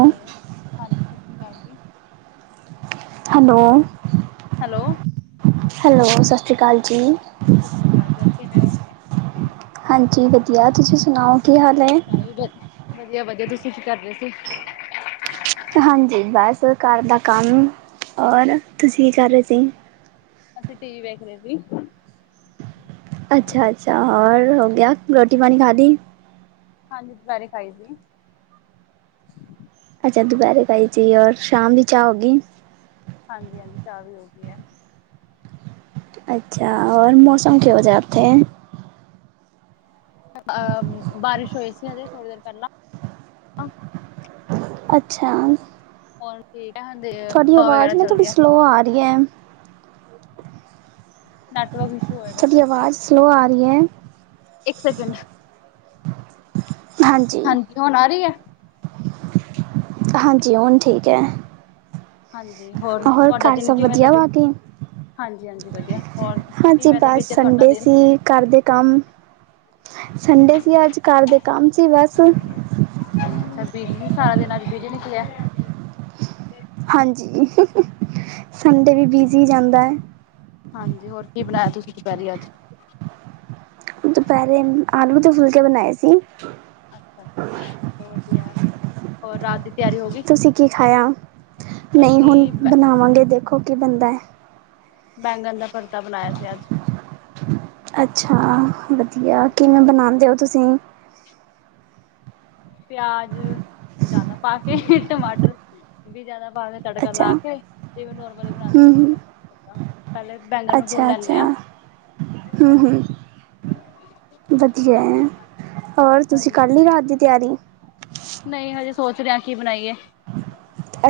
Hello ਹਾਂਜੀ, ਸਤਿ ਸ੍ਰੀ ਅਕਾਲ ਜੀ। ਹੈਲੋ। ਹੈਲੋ, ਹੈਲੋ ਸ਼੍ਰੀ ਅਕਾਲ ਜੀ ਸਤਿ ਸ਼੍ਰੀ ਅਕਾਲ। ਕਿਵੇ ਓ? ਹਾਂਜੀ ਵਧੀਆ, ਤੁਸੀਂ ਸੁਣਾਓ ਕੀ ਹਾਲ ਐ? [inaudible] ਵਧੀਆ-ਵਧੀਆ ਤੁਸੀ ਕੀ ਕਰਦੇ ਸੀ? ਹਾਂਜੀ, ਬਸ ਘਰ ਦਾ ਕੰਮ ਔਰ ਤੁਸੀਂ ਕੀ ਕਰ ਰੇਸੀ? ਅਸੀਂ ਟੀਵੀ ਵੇਖ ਰੇ ਸੀ। ਅੱਛਾ-ਅੱਛਾ, ਹੋਰ ਹੋ ਗਯਾ ਰੋਟੀ-ਪਾਣੀ ਖਾਲੀ। ਹਾਂਜੀ, ਦੁਪੈਰੇ ਖਾਈ ਸੀ। ਅੱਛਾ, ਦੁਪੈਰੇ ਖਾਈ ਸੀ ਔਰ ਸ਼ਾਮ ਵੀ ਚਾਹ ਹੋਗੀ? ਹਾਂਜੀ-ਹਾਂਜੀ, ਚਾਹ ਵੀ ਹੋ ਗਈ ਐ। ਅੱਛਾ ਔਰ ਮੌਸਮ ਕਿਹੋ ਜਾ ਓਥੇ? ਅ ਬਾਰਿਸ਼ ਹੋਈ ਸੀ ਅਜੇ ਥੋੜੀ ਦੇਰ ਪੈਲਾਂ। ਅੱਛਾ। ਹੋਣ ਠੀਕੈ, [unintelligible] ਵਗੈਰਾ ਚੱਲਦੀ ਆ। ਓ ਆ ਰਿਐ। Network issue. ਹੋਏਗਾ ਤੁਆਡੀ ਫਿਰ। ਆਵਾਜ਼ ਸਲੋਅ ਆ ਰੀਐ। ਇੱਕ ਸੈਕਿੰਡ ਹਾਂਜੀ। ਹੁਣ ਆ ਰਹੀ ਹੈ? ਹਾਂਜੀ, ਹੈ ਹੁਣ ਠੀਕ ਐ। ਹਾਂਜੀ, ਹੋਰ ਤੁਹਾਡਾ ਘਰ ਦਿਨ ਸਭ ਕਿਵੇਂ ਦਾ ਵਧੀਆ ਬੀ ਬਾਕੀ? ਹਾਂਜੀ-ਹਾਂਜੀ ਵਧੀਆ, ਹੋਰ ਹਾਂਜੀ, ਕਿਵੇਂ ਦਾ ਬਸ ਬੀਤਿਆ ਤੁਹਾਡਾ ਸੰਡੇ ਦਿਨ? ਸੀ, ਘਰ ਦੇ ਕੰਮ, ਸੰਡੇ ਸੀ ਅੱਜ ਘਰ ਦੇ ਕੰਮ ਸੀ ਬਸ। ਅੱਛਾ, ਬੀਜੀ ਸੀ ਸਾਰਾ ਦਿਨ, ਅੱਜ ਬੀਜੀ ਨਿਕਲਿਆ। ਹਾਂਜੀ, ਸੰਡੇ ਵੀ ਬਿਜੀ ਜਾਂਦਾ ਐ। ਹਾਂਜੀ, ਹੋਰ ਕੀ ਬਣਾਇਆ ਤੁਸੀਂ ਦੁਪਹਿਰੇ ਅੱਜ? ਦੁਪਹਿਰੇ ਆਲੂ ਤੇ ਫੁਲਕੇ ਬਣਾਏ ਸੀ। ਅੱਛਾ -ਅੱਛਾ ਚਲੋ ਵਧੀਆ। ਹੋਰ ਰਾਤ ਦੀ ਤਿਆਰੀ ਹੋ ਗਈ? ਤੁਸੀਂ ਕੀ ਖਾਇਆ? ਨਹੀਂ ਹੁਣ ਅਸੀਂ ਬੈ ਬਣਾਵਾਂਗੇ ਦੇਖੋ ਕੀ ਬਣਦਾ ਹੈ। ਬੈਂਗਣ ਦਾ ਭਰਥਾ ਬਣਾਇਆ ਸੀ ਅੱਜ। ਅੱਛਾ, ਵਧੀਆ ਕਿਵੇਂ ਬਣਾਉਂਦੇ ਹੋ ਤੁਸੀਂ? ਪਿਆਜ਼ ਜ਼ਿਆਦਾ ਪਾ ਕੇ ਟਮਾਟਰ ਵੀ ਜ਼ਿਆਦਾ ਪਾ ਕੇ, ਤੜਕਾ ਅੱਛਾ ਲਾ ਕੇ ਤੇ ਨੋਰਮਲੀ ਬਣਾਂਦੇ ਹੂੰ ਆ ਹੂੰ ਮੰਮਾ ਭਰਥਾ। ਪਹਿਲੇ ਬੈਂਗਣ ਨੂੰ ਭੁੰਨ ਅੱਛਾ ਲੈਨੇ ਆ। ਅੱਛਾ ਹੂੰ ਹੂੰ ਵਧੀਆ ਹੈ, ਹਾਂਜੀ। ਹੋਰ ਤੁਸੀਂ ਹਾਂਜੀ। ਕਰ ਲਈ ਰਾਤ ਦੀ ਤਿਆਰੀ? ਨਹੀਂ, ਹਜੇ ਸੋਚ ਰਹੇ ਆ ਕੀ ਬਣਾਈਏ।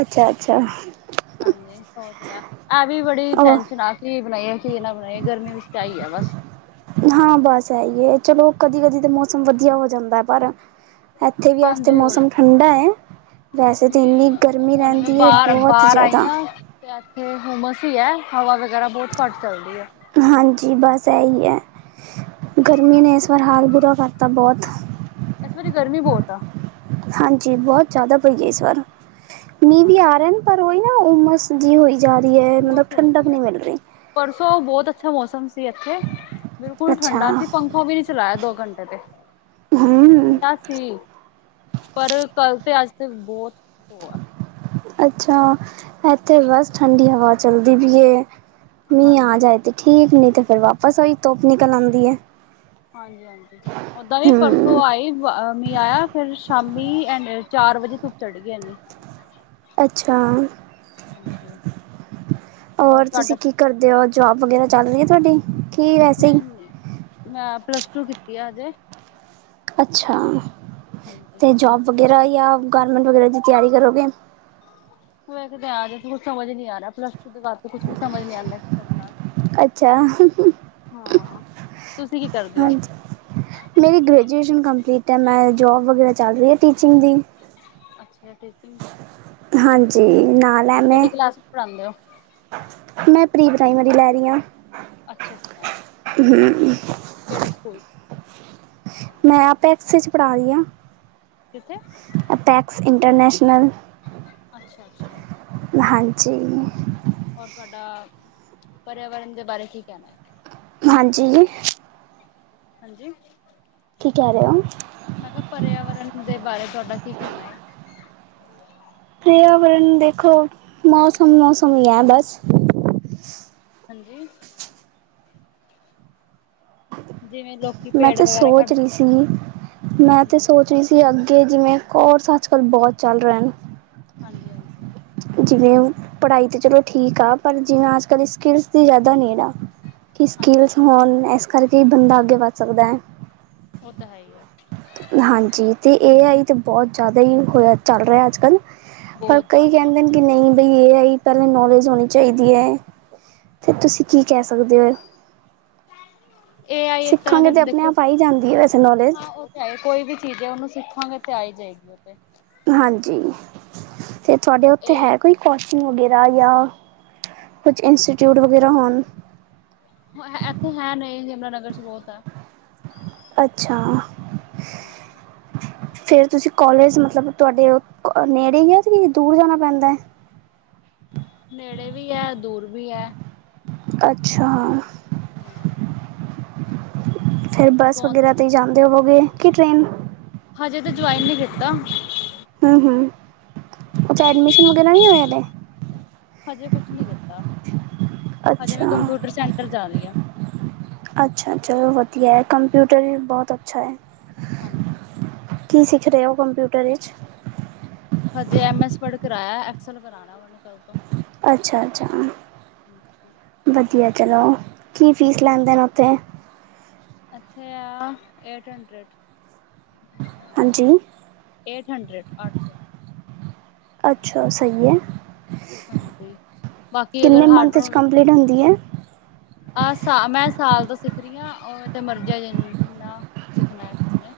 ਅੱਛਾ- ਅੱਛਾ। ਹਾਂਜੀ, ਸੋਚ ਲਿਆ ਐ ਵੀ ਬੜੀ ਉਹ ਟੈਸ਼ਨ ਆ। ਕੀ ਬਣਾਈਏ ਕੀ ਨਾ, ਬਣਾਈਏ ਗਰਮੀਆਂ ਵਿੱਚ ਤਾਂ ਆਈ ਆ ਬਸ। ਹਾਂ, ਬਸ ਐ ਹੀ ਹੈ, ਚਲੋ ਕਦੀ- ਕਦੀ ਤਾਂ ਮੌਸਮ ਵਧੀਆ ਹੋ ਜਾਂਦਾ ਹੈ ਪਰ ਇੱਥੇ ਵੀ ਅੱਜ ਤੇ ਹਾਂਜੀ ਮੌਸਮ ਠੰਡਾ ਐ। ਵੈਸੇ ਤਾਂ ਨਹੀਂ ਇੰਨੀ ਗਰਮੀ ਹੁਣ ਮੈਂ ਰਹਿੰਦੀ ਹੈ, ਬਾਹਰ ਬਹੁਤ ਬਾਹਰ ਆਈ ਜ਼ਿਆਦਾ। ਹਾਂ ਤੇ ਇੱਥੇ ਹੋਮਸ ਹੀ ਹੈ, ਹਵਾ ਵਗੈਰਾ ਬਹੁਤ ਘੱਟ ਚੱਲਦੀ ਹੈ। ਹਾਂਜੀ ਬਸ ਇਹੀ ਹੈ, ਗਰਮੀ ਨੇ ਹਾਂਜੀ ਇਸ ਵਾਰ ਹਾਲ ਬੁਰਾ ਕਰਤਾ ਬਹੁਤ। ਇਸ ਵਾਰੀ ਗਰਮੀ ਬਹੁਤ ਆ। ਹਾਂਜੀ, ਬਹੁਤ ਜ਼ਿਆਦਾ ਪਈ ਹੈ ਇਸ ਵਾਰ, ਮੀਂਹ ਵੀ ਆ ਹਾਂਜੀ ਰਹੇ ਨੇ, ਪਰ ਉਈ ਨਾ ਹੋਮਸ ਜੀ ਹੋਈ ਜਾ ਰਹੀ ਹੈ, ਉਮਸ ਮਤਲਬ ਹੋ ਠੰਡਕ ਹੈ ਨਹੀਂ ਮਿਲ ਰਹੀ। ਪਰਸੋਂ ਬਹੁਤ ਅੱਛਾ ਮੌਸਮ ਸੀ, ਇੱਥੇ ਬਿਲਕੁਲ ਅੱਛਾ ਠੰਡਾ ਸੀ ਪੰਖਾ ਵੀ ਨਹੀਂ ਚਲਾਇਆ ਦੋ ਘੰਟੇ ਤੇ, ਕਿਉਂਕਿ ਹੂੰ ਠੰਡਾ ਸੀ ਪਰ ਕੱਲ ਤੇ ਅੱਜ ਤੇ ਬਹੁਤ ਉਹ ਆ। ਅੱਛਾ, ਇਥੇ ਬਸ ਠੰਡੀ ਹਵਾ ਚੱਲਦੀ ਪਈ ਐ। ਮੀਂਹ ਹਾਂਜੀ ਆ ਜਾਏ ਤੇ ਠੀਕ, ਨੀ ਤੇ ਫੇਰ ਵਾਪਸ ਆਈ ਧੁੱਪ ਨਿਕਲ ਆਉਂਦੀ ਐ। ਹਾਂਜੀ-ਹਾਂਜੀ ਓਦਾਂ ਵੀ ਪਰਸੋਂ ਹੂੰ ਆਈ, ਮੀਂਹ ਆਇਆ ਫਿਰ ਸ਼ਾਮੀ, ਐਵੇਂ ਚਾਰ ਵਜੇ ਧੁੱਪ ਚੜ੍ਹ ਗਈ ਐਨੀ। ਅੱਛਾ, ਹਾਂਜੀ ਹੋਰ ਤੁਸੀਂ ਕੀ ਕਰਦੇ ਹੋ, ਜੋਬ ਵਗੈਰਾ ਚੱਲ ਰਹੀ ਹੈ ਤੁਹਾਡੀ? ਕੀ ਵੈਸੇ ਹੀ ਨਹੀਂ-ਨਹੀਂ ਮੈਂ ਪਲੱਸ ਟੂ ਕੀਤੀ ਆ ਹਜੇ। ਅੱਛਾ, ਹਾਂਜੀ ਤੇ ਜੋਬ ਵਗੈਰਾ ਜਾਂ ਗਾਰਮੈਂਟ ਵਗੈਰਾ ਦੀ ਤਿਆਰੀ ਕਰੋਗੇ? ਵੇਖਦੇ ਆ ਜਾ ਕੁਛ ਸਮਝ ਨੀ ਆ ਰਿਹਾ, ਪਲੱਸ ਟੂ ਦੇ ਬਾਅਦ। ਕੁਛ, ਵੀ ਸਮਝ ਨੀ ਆਂਦਾਂ ਕਰਨ ਨਾਲ। ਅੱਛਾ ਹਾਂ, ਤੁਸੀਂ ਕੀ ਕਰਦੇ ਹੋ ਅੱਜ? ਹਾਂਜੀ ਮੇਰੀ ਗ੍ਰੈਜੂਏਸ਼ਨ ਕੰਪਲੀਟ ਹੈ, ਮੈਂ ਜੋਬ ਵਗੈਰਾ ਚੱਲ ਰਹੀ ਹੈ ਟੀਚਿੰਗ ਦੀ। ਅੱਛੇਆ ਟੀਚਿੰਗ ਹਾਂਜੀ, ਨਾਲ ਐ ਮੈਂ ਕੇੜੀ ਕਲਾਸ ਵਿਚ ਪੜਾਂਦੇ ਓਂ। ਮੈਂ ਪ੍ਰੀ-ਪ੍ਰਾਈਮਰੀ ਲੈ ਰਈ ਆਂ। ਅੱਛਾ-ਅੱਛਾ। ਹੂੰ। ਕੇੜੇ ਸਕੂਲ ਮੈਂ ਅਪੈਕਸ ਚ ਪੜਾ ਰਈ ਆਂ। ਕਿੱਥੇ ਅਟੈਕਸ ਇੰਟਰਨੈਸ਼ਨਲ। ਅੱਛਾ-ਅੱਛਾ। ਹਾਂਜੀ। ਹੋਰ ਤੁਆਡਾ ਪਰਿਆਵਰਨ ਦੇ ਬਾਰੇ ਕੀ ਕੈਨਾ। ਹਾਂਜੀ ਜੀ। ਹਾਂਜੀ। ਕੀ ਕੈ ਰਏ ਓਂ। ਮੈਂ ਕਿਆ ਪਰਿਆਵਰਨ ਦੇ ਬਾਰੇ ਤੁਆਡਾ ਕੀ ਕੈਨਾ ਏ। ਪਰਿਆਵਰਨ ਦੇਖੋ, ਮੌਸਮ-ਮੌਸਮ ਈ ਐ ਬਸ। ਹਾਂਜੀ। ਜਿਵੇਂ ਲੋ ਮੈਂ ਤੇ ਸੋਚ ਰੀ ਸੀ, ਮੈਂ ਤੇ ਹਾਂਜੀ ਸੋਚ ਤੁਸੀਂ ਅੱਗੇ ਜਿਵੇਂ ਕੋਰਸ ਅੱਜ-ਕੱਲ੍ਹ ਬੋਤ ਚੱਲ ਰੇਆ ਨਾ। ਹਾਂਜੀ-ਹਾਂਜੀ। ਜਿਵੇਂ ਪੜਾਈ ਤਾਂ ਚਲੋ ਠੀਕ ਆ ਪਰ ਜਿਵੇਂ ਅੱਜ-ਕੱਲ ਸਕਿੱਲਸ ਦੀ ਜਾਦਾ ਨੀਡ ਐ। ਕੀ ਹਾਂਜੀ ਸਕਿੱਲਸ ਹੋਨ, ਏਸ ਕਰਕੇ ਈ ਬੰਦਾ ਅੱਗੇ ਵੱਦ ਸਕਦੈ। ਓ ਤਾਂ ਹੈਈ ਐ। ਹਾਂਜੀ ਤੇ ਏ ਆਈ ਤੇ ਬੋਤ ਜਾਦਾ ਈ ਹੋਇਆ ਚੱਲ ਰਿਆ ਅੱਜ-ਕੱਲ। ਪਰ ਬਹੁਤ ਕਈ ਜ਼ਿਆਦਾ ਕੈਂਦੇ ਨੇ ਕੇ ਨਈ ਬਈ ਏ ਆਈ ਪੈਲਾਂ ਨੌਲੇਜ ਹੋਨੀ ਚਾਈਦੀ ਐ, ਤੇ ਤੁਸੀਂ ਕੀ ਕੈ ਸਕਦੇ ਓਂ। ਏ ਆਈ ਏਸ ਤਰਾਂ ਸਿੱਖਾਂਗੇ ਦਾ ਤਾਂ ਆਪਣੇ ਦੇਖੋ, ਆਪ ਆ ਹੀ ਜਾਂਦੀ ਹੈ ਵੈਸੇ ਨੌਲੇਜ ਹਾਂ ਓ ਚਾਏ ਕੋਈ ਵੀ ਚੀਜ਼ ਐ ਓਨੂੰ ਸਿੱਖਾਂਗੇ ਤੇ ਆਈ ਜਾਏਗੀ ਓ ਤੇ। ਹਾਂਜੀ, ਤੇ ਤੁਆਡੇ ਓਥੇ ਇਹ ਹੈ ਕੋਈ। ਕੋਚਿੰਗ ਵਗੈਰਾ ਜਾਂ ਕੁਝ ਇੰਸਟੀਟਿਊਟ ਵਗੈਰਾ ਹਨ। ਹਾਂ ਐਥੇ ਹੈ ਨਈ ਯਮੁਨਾਨਗਰ ਚ ਬੋਤ ਆ। ਅੱਛਾ। ਠੀਕ ਆ। ਫੇਰ ਤੁਸੀਂ ਕੋਲੇਜ ਮਤਲਬ ਤੁਆਡੇ ਨੇੜੇ ਈ ਐ ਤੇ ਕੀ ਦੂਰ ਜਾਨਾ ਪੈਂਦਾ। ਨੇੜੇ ਵੀ ਐ ਦੂਰ ਵੀ ਐ। ਅੱਛਾ। ਨੇੜੇ ਫਿਰ ਬੱਸ ਵਗੈਰਾ ਤੇ ਈ ਜਾਂਦੇ ਹੋਵੋਗੇ ਕੇ ਟ੍ਰੇਨ ਹਜੇ ਤਾਂ ਜੁਆਇਨ ਨੀ ਕੀਤਾ। ਹੂੰ-ਹੂੰ, ਅੱਛਾ ਐਡਮਿਸ਼ਨ ਵਗੈਰਾ ਨੀ ਹੋਏ ਹਲੇ। ਹਜੇ ਕੁਛ ਨੀ ਦਿੱਤਾ, ਹਜੇ ਅੱਛਾ ਮੈਂ ਕੰਪਿਊਟਰ ਸੈਂਟਰ ਜਾਨੀ ਆਂ। ਅੱਛਾ ਚਲੋ ਵਦੀਆ ਕੰਪਿਊਟਰ ਵੀ ਬੋਤ ਅੱਛਾ ਐ। ਹਾਂਜੀ। ਕੀ ਸਿੱਖ ਰੇ ਓ ਕੰਪਿਊਟਰ ਏਚ? ਹਜੇ ਐੱਮ ਐੱਸ ਵਰਡ ਕਰਾਇਆ, ਐਕਸਲ ਕਰਾਣਾ ਓਨੇ ਕੱਲ ਤੋਂ। ਅੱਛਾ-ਅੱਛਾ। ਵਧੀਆ ਚਲੋ, ਕੀ ਫੀਸ ਲੈਂਦੇ ਨੇ ਓਥੇ? ਐਥੇ ਆ ਏਟ ਹੰਡਰਟ। ਹਾਂਜੀ ਏਟ ਹੰਡਰਡ, ਅੱਠ ਸੌ। ਅੱਛਾ, ਸਹੀ ਏ। ਹਾਂਜੀ ਬਾਕੀ ਅਗਰ ਕਿੰਨੇ ਮੰਥ ਚ ਹਾਰਡਰੋ ਕੰਪਲੀਟ ਹੁੰਦੀ ਏ? ਆਹ ਸਾਲ, ਮੈਂ ਸਾਲ ਦਾ ਸਿੱਖ ਰੀ ਆ ਓਵੇਂ ਤੇ ਮਰਜੀ ਆ ਜਿ -ਜਿਨਾਂ ਸਿੱਖਣਾ ਏ ਕਿਸੀ ਨੇ।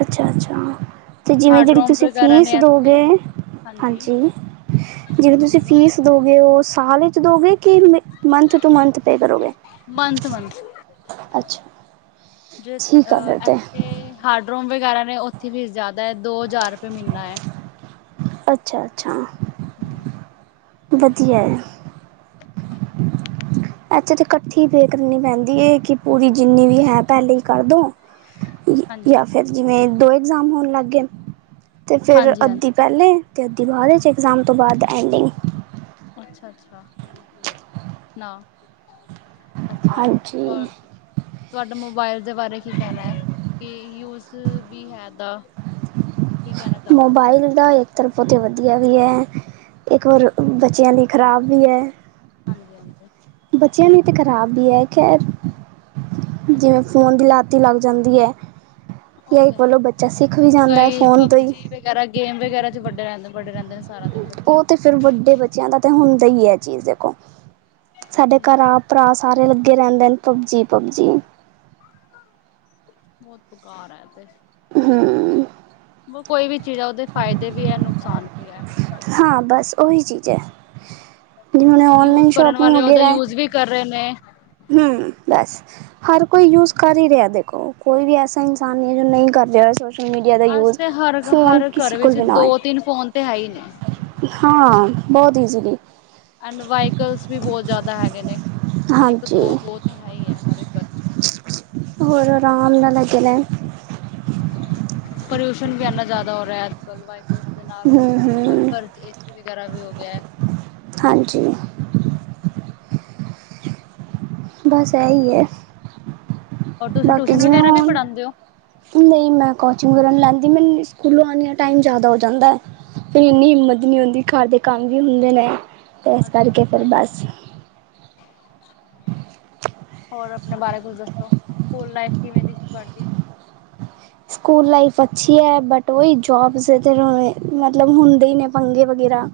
ਅੱਛਾ - ਅੱਛਾ। ਤੇ ਜਿਵੇਂ ਹਾਰਡ ਜੇੜੀ ਰੋਮ ਤੁਸੀਂ ਵਗੈਰਾ ਫੀਸ ਨੇ ਦੋ ਇੱਥੇ ਗੇ, ਹਾਂਜੀ। ਜਿਵੇਂ ਬੋਲੋ ਤੁਸੀਂ ਬੋਲੋ ਫੀਸ ਦੋਗੇ ਓ ਸਾਲ ਇਚ ਦੋਗੇ ਕਿ ਮੰਥ ਟੂ ਮੰਥ ਪੇ ਕਰੋਗੇ? ਮੰਥ ਮੰਥ ਅੱਛਾ। ਜੇ ਠੀਕ ਆ ਅ ਫਿਰ ਤੇ ਐਥੇ ਹਾਰਡਰੋਮ ਵਗੈਰਾ ਨੇ ਉੱਥੇ ਫੀਸ ਜਾਦਾ ਐ, ਦੋ ਹਜ਼ਾਰ ਰੁਪੇ ਮੀਂਨਾ ਐ। ਅੱਛਾ-ਅਛਾ। ਹੂੰ। ਵਧੀਆ ਏ। [inaudible] ਐਥੇ ਤੇ ਕੱਠੀ ਪੇ ਕਰਨੀ ਪੈਂਦੀ ਏ ਕਿ ਪੂਰੀ ਜਿੰਨੀ ਵੀ ਹੈ ਪੈਲੇ ਈ ਕਰ ਦੋ ਹਾਂਜੀ ਯਾਂ ਫੇਰ ਜਿਵੇਂ ਦੋਂ ਇਗਜ਼ਾਮ ਹੋਨ ਲੱਗ ਗੇਨ। ਤੇ ਫੇਰ ਹਾਂਜੀ ਅੱਧੀ ਹਾਂਜੀ ਪੈਲੇ ਤੇ ਅੱਧੀ ਬਾਅਦ ਏਚ ਇਗਜ਼ਾਮ ਤੋਂ ਬਾਅਦ ਐਂਡਿੰਗ। ਅੱਛਾ-ਅੱਛਾ, [unintelligible] ਨਾ। ਅੱਛਾ, ਹਾਂਜੀ ਹੋਰ ਤੁਆਡਾ ਮੋਬਾਇਲ ਦੇ ਬਾਰੇ ਕੀ ਕੈਂਨਾ ਏ ਕਿ ਯੂਜ ਵੀ ਹੈ ਐਦਾ? ਮੋਬਾਈਲ ਦਾ ਏ ਏਕ ਤਰਫੋਂ ਤੇ ਵਧੀਆ ਵੀ ਐ, ਏਕ ਵਾਰ ਬੱਚਿਆਂ ਲਈ ਖ਼ਰਾਬ ਵੀ ਐ। ਹਾਂਜੀ-ਹਾਂਜੀ। ਬੱਚਿਆਂ ਲਈ ਤੇ ਖਰਾਬ ਵੀ ਐ ਖੈਰ ਜਿਵੇਂ ਹਮ ਫੋਨ ਦੀ ਲਤ ਈ ਲੱਗ ਜਾਂਦੀ ਐ ਉਹ ਯਾਂ ਤਾਂ ਇੱਕ ਹੈ ਵੱਲੋਂ ਬੱਚਾ ਸਿੱਖ ਵੀ ਜਾਂਦਾ ਐ ਕਈ ਫ਼ੋਨ ਤੋਂ ਈ। ਪਬਜੀ ਵਗੈਰਾ ਗੇਮ ਵਗੈਰਾ ਚ ਵਡੇ ਰੈਂਦੇ ਵੜੇ ਰੈਂਦੇ ਨੇ ਸਾਰਾ ਦਿਨ ਬੱਚੇ। ਚਲ ਵੱਡੇ ਬੱਚਿਆਂ ਦਾ ਤਾਂ ਹੁੰਦਾ ਈ ਐ ਚੀਜ਼ ਦੇਖੋ, ਸਾਡੇ ਹਮ ਘਰ ਆਪ ਭਰਾ ਸਾਰੇ ਲੱਗੇ ਰੈਂਦੇਨ ਪਬਜੀ- ਪਬਜੀ। ਬੋਤ ਬਕਾਰ ਐ ਤੇ। ਹੂੰ। ਵ ਕੋਈ ਵੀ ਚੀਜ਼ ਐ ਉਦੇ ਫਾਇਦੇ ਵੀ ਐ, ਨੁਕਸਾਨ ਵੀ ਐ। ਹਾਂ, ਬਸ ਉਹੀ ਚੀਜ਼ ਐ। ਜਿਵੇਂ ਹੁਣ ਐ ਯੂਜ ਔਨਲਾਈਨ ਕਰਨ ਸ਼ੋਪਿੰਗ ਵਾਲੇ ਉਹਦਾ ਵਗੈਰਾ ਐ ਯੂਜ ਵੀ ਕਰ ਰਏ ਨੇ। ਹੂੰ, ਬਸ ਹਰ ਕੋਈ ਯੂਜ ਕਰ ਈ ਰਿਆ ਦੇਖੋ, ਕੋਈ ਵੀ ਐਸਾ ਇਨਸਾਨ ਨੀ ਐ ਜੋ ਨਈ ਕਰ ਰਿਆ ਸੋਸਲ ਮੀਡੀਆ ਦਾ ਅੱਜ ਯੂਜ਼ ਤੇ ਹਰ ਫੋਨ ਹਰ ਕਿਸੇ ਘਰ ਕੋਲ ਵਿੱਚ ਵੀ ਨਾ ਹੋਏ। ਦੋ ਤਿੰਨ ਫੋਨ ਤੇ ਹੈ ਹੀ ਨੇ ਹਾਂ, ਬੋਤ ਇੱਜੀਲੀ। ਐਂਡ ਵਾਈਕਲਸ ਵੀ ਬੋਤ ਜਾਦਾ ਹੈਗੇ ਨੇ ਹਾਂਜੀ ਏਕ-ਦੋ, ਦੋ ਤੇ ਹੈ ਈ ਐ ਹਰ ਏਕ ਘਰ ਚ। ਫੇਰ ਆਰਾਮ ਨਾਲ ਲੱਗੇ ਰੈਂਨ। ਪੋਲਿਊਸ਼ਨ ਵੀ ਇੰਨਾ ਜ਼ਿਆਦਾ ਹੋ ਰਿਹਾ ਅੱਜ-ਕੱਲ ਵ ਉਸਦੇ ਨਾਲ ਹਮ ਲੋਕੀ ਹਰ ਹਮ ਘਰ ਚ ਏਸੀ ਵਗੈਰਾ ਵੀ ਹੋ ਗਿਆ ਐ। ਹਾਂਜੀ। ਬਸ ਏਹੀ ਐ। ਔਰ ਤੁਸੀਂ ਬਾਕੀ ਟਿਊਸ਼ਨ ਜਿਵੇਂ ਵਗੈਰਾ ਵੀ ਹੁਣ ਪੜ੍ਹਾਉਂਦੇ ਹੋ ਨਹੀਂ ਮੈਂ ਕੋਚਿੰਗ ਕਰਨ ਵਗੈਰਾ ਨੀਂ ਲਾਂਦੀ ਮੈਨੂੰ ਸਕੂਲੋਂ ਆਉਣੀ ਆ ਟਾਈਮ ਜਿਆਦਾ ਹੋ ਜਾਂਦਾ ਹੈ। ਫਿਰ ਇੰਨੀ ਹਿੰਮਤ ਨੀ ਹੁੰਦੀ ਘਰ ਦੇ ਕੰਮ ਵੀ ਹੁੰਦੇ ਨੇ। ਤੇ ਇਸ ਕਰਕੇ ਫਿਰ ਅੱਛਾ-ਅੱਛਾ। ਬਸ [inaudible] [unintelligible] ਹੋਰ ਆਪਣੇ ਬਾਰੇ ਕੁਛ ਦੱਸੋ, ਸਕੂਲ ਲਾਈਫ ਕਿਵੇਂ ਦੀ ਸੀ ਤੁਹਾਡੀ। ਸਕੂਲ ਲਾਈਫ ਅੱਛੀ ਹੈ ਬਟ ਓਹੀ ਜੋਬਸ ਮਤਲਬ ਹੁੰਦੇ ਹੀ ਨੇ ਪੰਗੇ ਵਗੈਰਾ,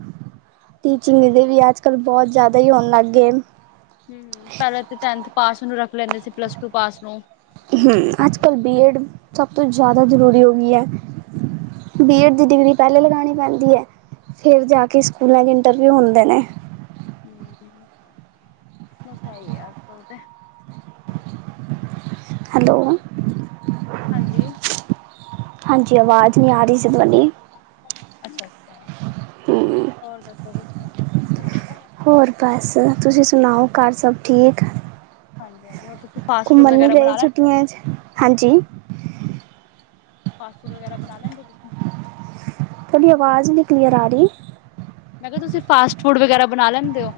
ਉਹ ਤਾਂ ਹੈ ਟੀਚਿੰਗ ਹੀ। ਦੇ ਵੀ ਅੱਜ-ਕੱਲ ਬਹੁਤ ਜਿਆਦਾ ਹੀ ਹੋਣ ਲੱਗ ਗਏ। ਹੂੰ-ਹੂੰ ਪਹਿਲਾਂ ਤਾ ਟੈਨਥ ਪਾਸ ਨੂੰ ਰੱਖ ਲੈਂਦੇ ਸੀ ਪਲੱਸ ਟੂ ਪਾਸ ਨੂੰ। ਹੁਣ ਹੂੰ ਤੇ ਬਹੁਤ ਟੈਨਥ ਅੱਜ-ਕੱਲ ਆ ਗਏ ਨਾ। ਬੀਐਡ ਸਭ ਤੋਂ ਜ਼ਿਆਦਾ ਜ਼ਰੂਰੀ ਹੋ ਗਈ ਹੈ। ਬੀ ਐਡ ਹੂੰ ਦੀ ਡਿਗਰੀ ਪਹਿਲੇ ਲਗਾਉਣੀ ਪੈਂਦੀ ਹੈ ਫਿਰ ਜਾ ਕੇ ਸਕੂਲਾਂ ਚ ਇੰਟਰਵਿਊ ਹੁੰਦੇ ਨੇ। ਹੂੰ, ਸਹੀ ਆ ਅੱਜ-ਕੱਲ ਤੇ। ਹੈਲੋ ਹਾਂਜੀ। ਹਾਂਜੀ ਆਵਾਜ਼ ਨਹੀਂ ਆ ਰਹੀ ਸੀ ਤੁਹਾਡੀ। ਅੱਛਾ-ਅੱਛਾ ਹੂੰ, ਹੋਰ ਦੱਸੋ ਕੁਛ ਹੋਰ ਬਸ ਤੁਸੀਂ ਸੁਣਾਓ ਘਰ ਸਭ ਠੀਕ। ਹਾਂਜੀ ਹੋਰ ਤੁਸੀਂ ਫਾਸਟ ਫੂਡ ਘੁੰਮਣ ਨੀ ਵਗੈਰਾ ਗਏ ਬਣਾ ਲੈ ਛੁੱਟੀਆਂ ਚ, ਹਾਂਜੀ। ਫਾਸਟ ਫੂਡ ਵਗੈਰਾ ਬਣਾ ਲੈਂਦੇ ਤੁਸੀਂ। ਥੋਡੀ ਆਵਾਜ਼ ਨੀ ਕਲੀਅਰ ਆ ਰਹੀ। ਮੈਂ ਕਿਹਾ ਤੁਸੀਂ ਫਾਸਟ ਫੂਡ ਵਗੈਰਾ ਬਣਾ ਲੈਂਦੇ ਹੋ।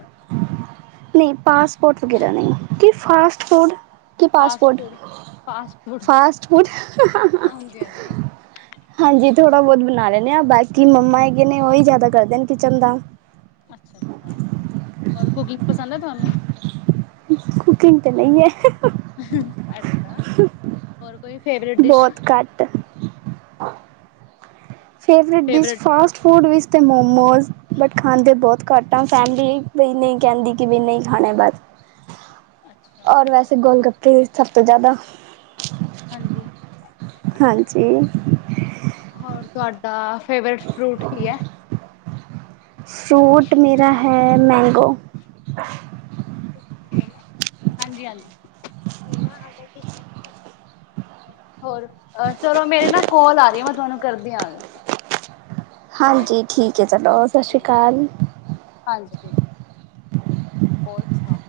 ਨਹੀਂ ਪਾਸਪੋਰਟ ਵਗੈਰਾ ਨਹੀਂ, ਕਿ ਫਾਸਟ ਫੂਡ? ਕਿ fast passport, food fast food? Fast food. ਹਾਂਜੀ ਹਾਂਜੀ। ਹਾਂਜੀ ਥੋੜ੍ਹਾ ਬਹੁਤ ਬਣਾ ਲੈਂਣੇ ਆ ਬਾਕੀ ਮੰਮਾ ਹੈਗੇ ਨੇ ਉਹੀ ਜ਼ਿਆਦਾ ਕਰਦੇ ਨੇ ਕਿਚਨ ਦਾ। ਅੱਛਾ-ਅੱਛਾ ਔਰ ਕੁਕਿੰਗ ਪਸੰਦ ਹੈ ਤੁਹਾਨੂੰ। ਕੁਕਿੰਗ ਤੇ ਨਹੀਂ ਐ। ਅੱਛਾ, ਹੋਰ ਕੋਈ ਫੇਵਰੇਟ ਡਿਸ਼। ਬਹੁਤ ਘੱਟ, ਫੇਵਰੇਟ ਡਿਸ਼ ਫਾਸਟ ਫੂਡ ਵਿੱਚ ਤੇ ਮੋਮੋਸ ਬਟ ਖਾਂਦੇ ਬਹੁਤ ਘੱਟ ਆ ਫੈਮਲੀ ਵੀ ਨਹੀਂ ਕਹਿੰਦੀ ਕਿ ਵੀ ਨਹੀਂ ਖਾਣੇ ਬਸ ਅੱਛਾ ਔਰ ਵੈਸੇ ਗੋਲ ਗੱਪੇ ਸਭ ਤੋਂ ਜ਼ਿਆਦਾ। ਹਾਂਜੀ, ਹਾਂਜੀ ਹੋਰ। ਤੁਹਾਡਾ ਫੇਵਰੇਟ ਫਰੂਟ ਕੀ ਐ? ਫਰੂਟ ਮੇਰਾ ਹੈ ਮੈਂਗੋ। ਹਾਂਜੀ-ਹਾਂਜੀ‌। [inaudible] ਹੋਰ, ਅ ਚਲੋ ਮੇਰੇ ਨਾ ਕਾੱਲ ਆ ਰਹੀ ਹੈ ਮੈਂ ਤੁਹਾਨੂੰ ਕਰਦੀ ਹਾਂ। ਹਾਂਜੀ ਠੀਕ ਹੈ ਚਲੋ ਸਤਿ ਸ਼੍ਰੀ ਅਕਾਲ। ਹਾਂਜੀ। ਹੋਰ ਸਣਾਓ।